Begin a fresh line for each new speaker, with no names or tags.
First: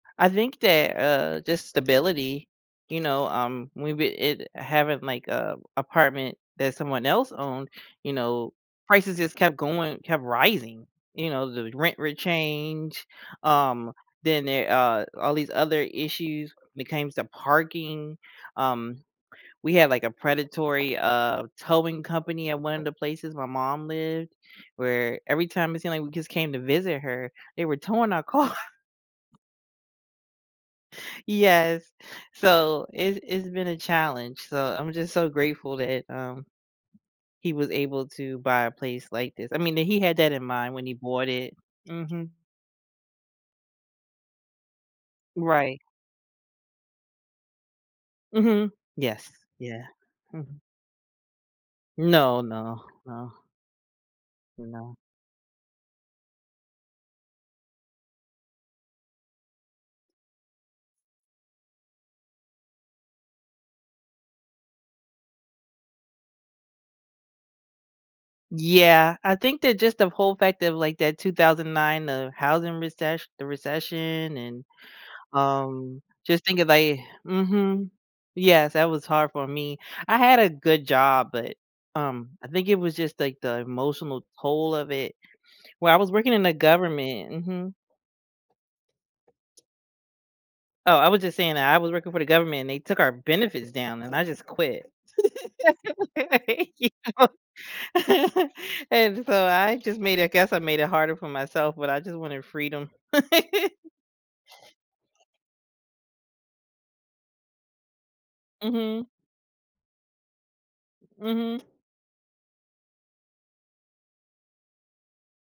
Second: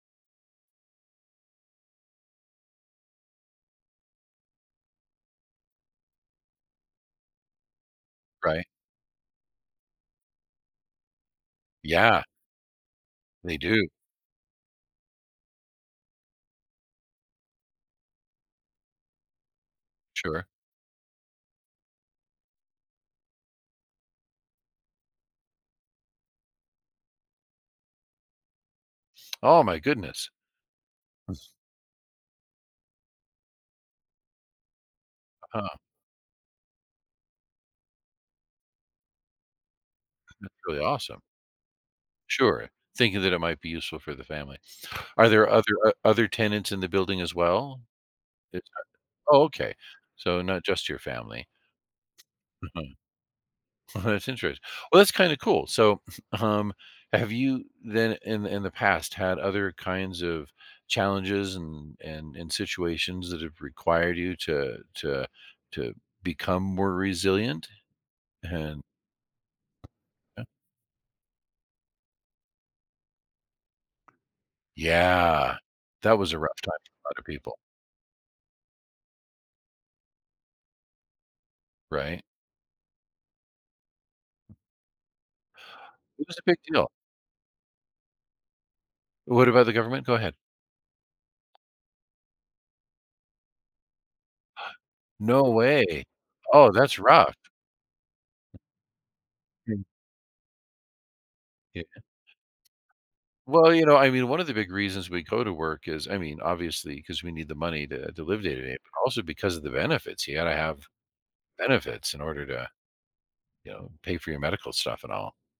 I think that, uh, just stability, you know, um, we we it having like, uh, apartment that someone else owned, you know,
Right.
prices just kept going, kept rising, you know, the rent would
Yeah.
change,
They do.
um, then there a all these other issues when it came to parking, um, we had, like, a
Sure.
predatory, uh, towing company at one of the places my mom lived, where every time it seemed, like, we just came to visit her, they were towing our car.
Oh my goodness. [unintelligible]
Yes, so, it's it's been a challenge, so, I'm just so,
Uh-huh.
grateful that, um, he was able to buy a place like this, I mean, that he had that in
That's
mind
really
when he
awesome.
bought it Mhm.
Sure, thinking that it might be useful for the family. Are there other,
Right.
o other tenants in the building as well? It's
Mhm.
a
Yes,
Oh, okay,
yeah.
so,
Mhm.
not just your family.
No,
Uh-huh.
no, no.
That's interest
No.
Well, that's kinda cool so, um, have you then in the in the past had other kinds of challenges and and and situations that have required you to to to become more resilient and
Yeah, I think that just the whole
Yeah.
fact of, like, that 2009, uh, housing recess the recession and,
Yeah,
um,
that was a
just
rough
thinking,
time for
like
a lot of people.
Mhm, yes, that was hard for me. I had a good job, but,
Right?
um, I think it was just, like, the emotional toll of it Well, I was
It
working
was
in
a
the
big deal.
government Mhm.
What about the government? Go ahead.
Oh, I was just saying that I was working for the government and they took our benefits down and I just quit.
No way. Oh,
You
that's
know,
rough.
and so, I
Mm.
just made I guess I made it harder for myself,
Yeah.
but I just wanted freedom.
Well, you know, I mean, one of the big reasons we go to work is, I mean, obviously 'cause we need the money to to live day to day, but
Mhm.
also because of the benefits, you gotta have
Mhm.
benefits in order to, you know, pay for your medical stuff and all.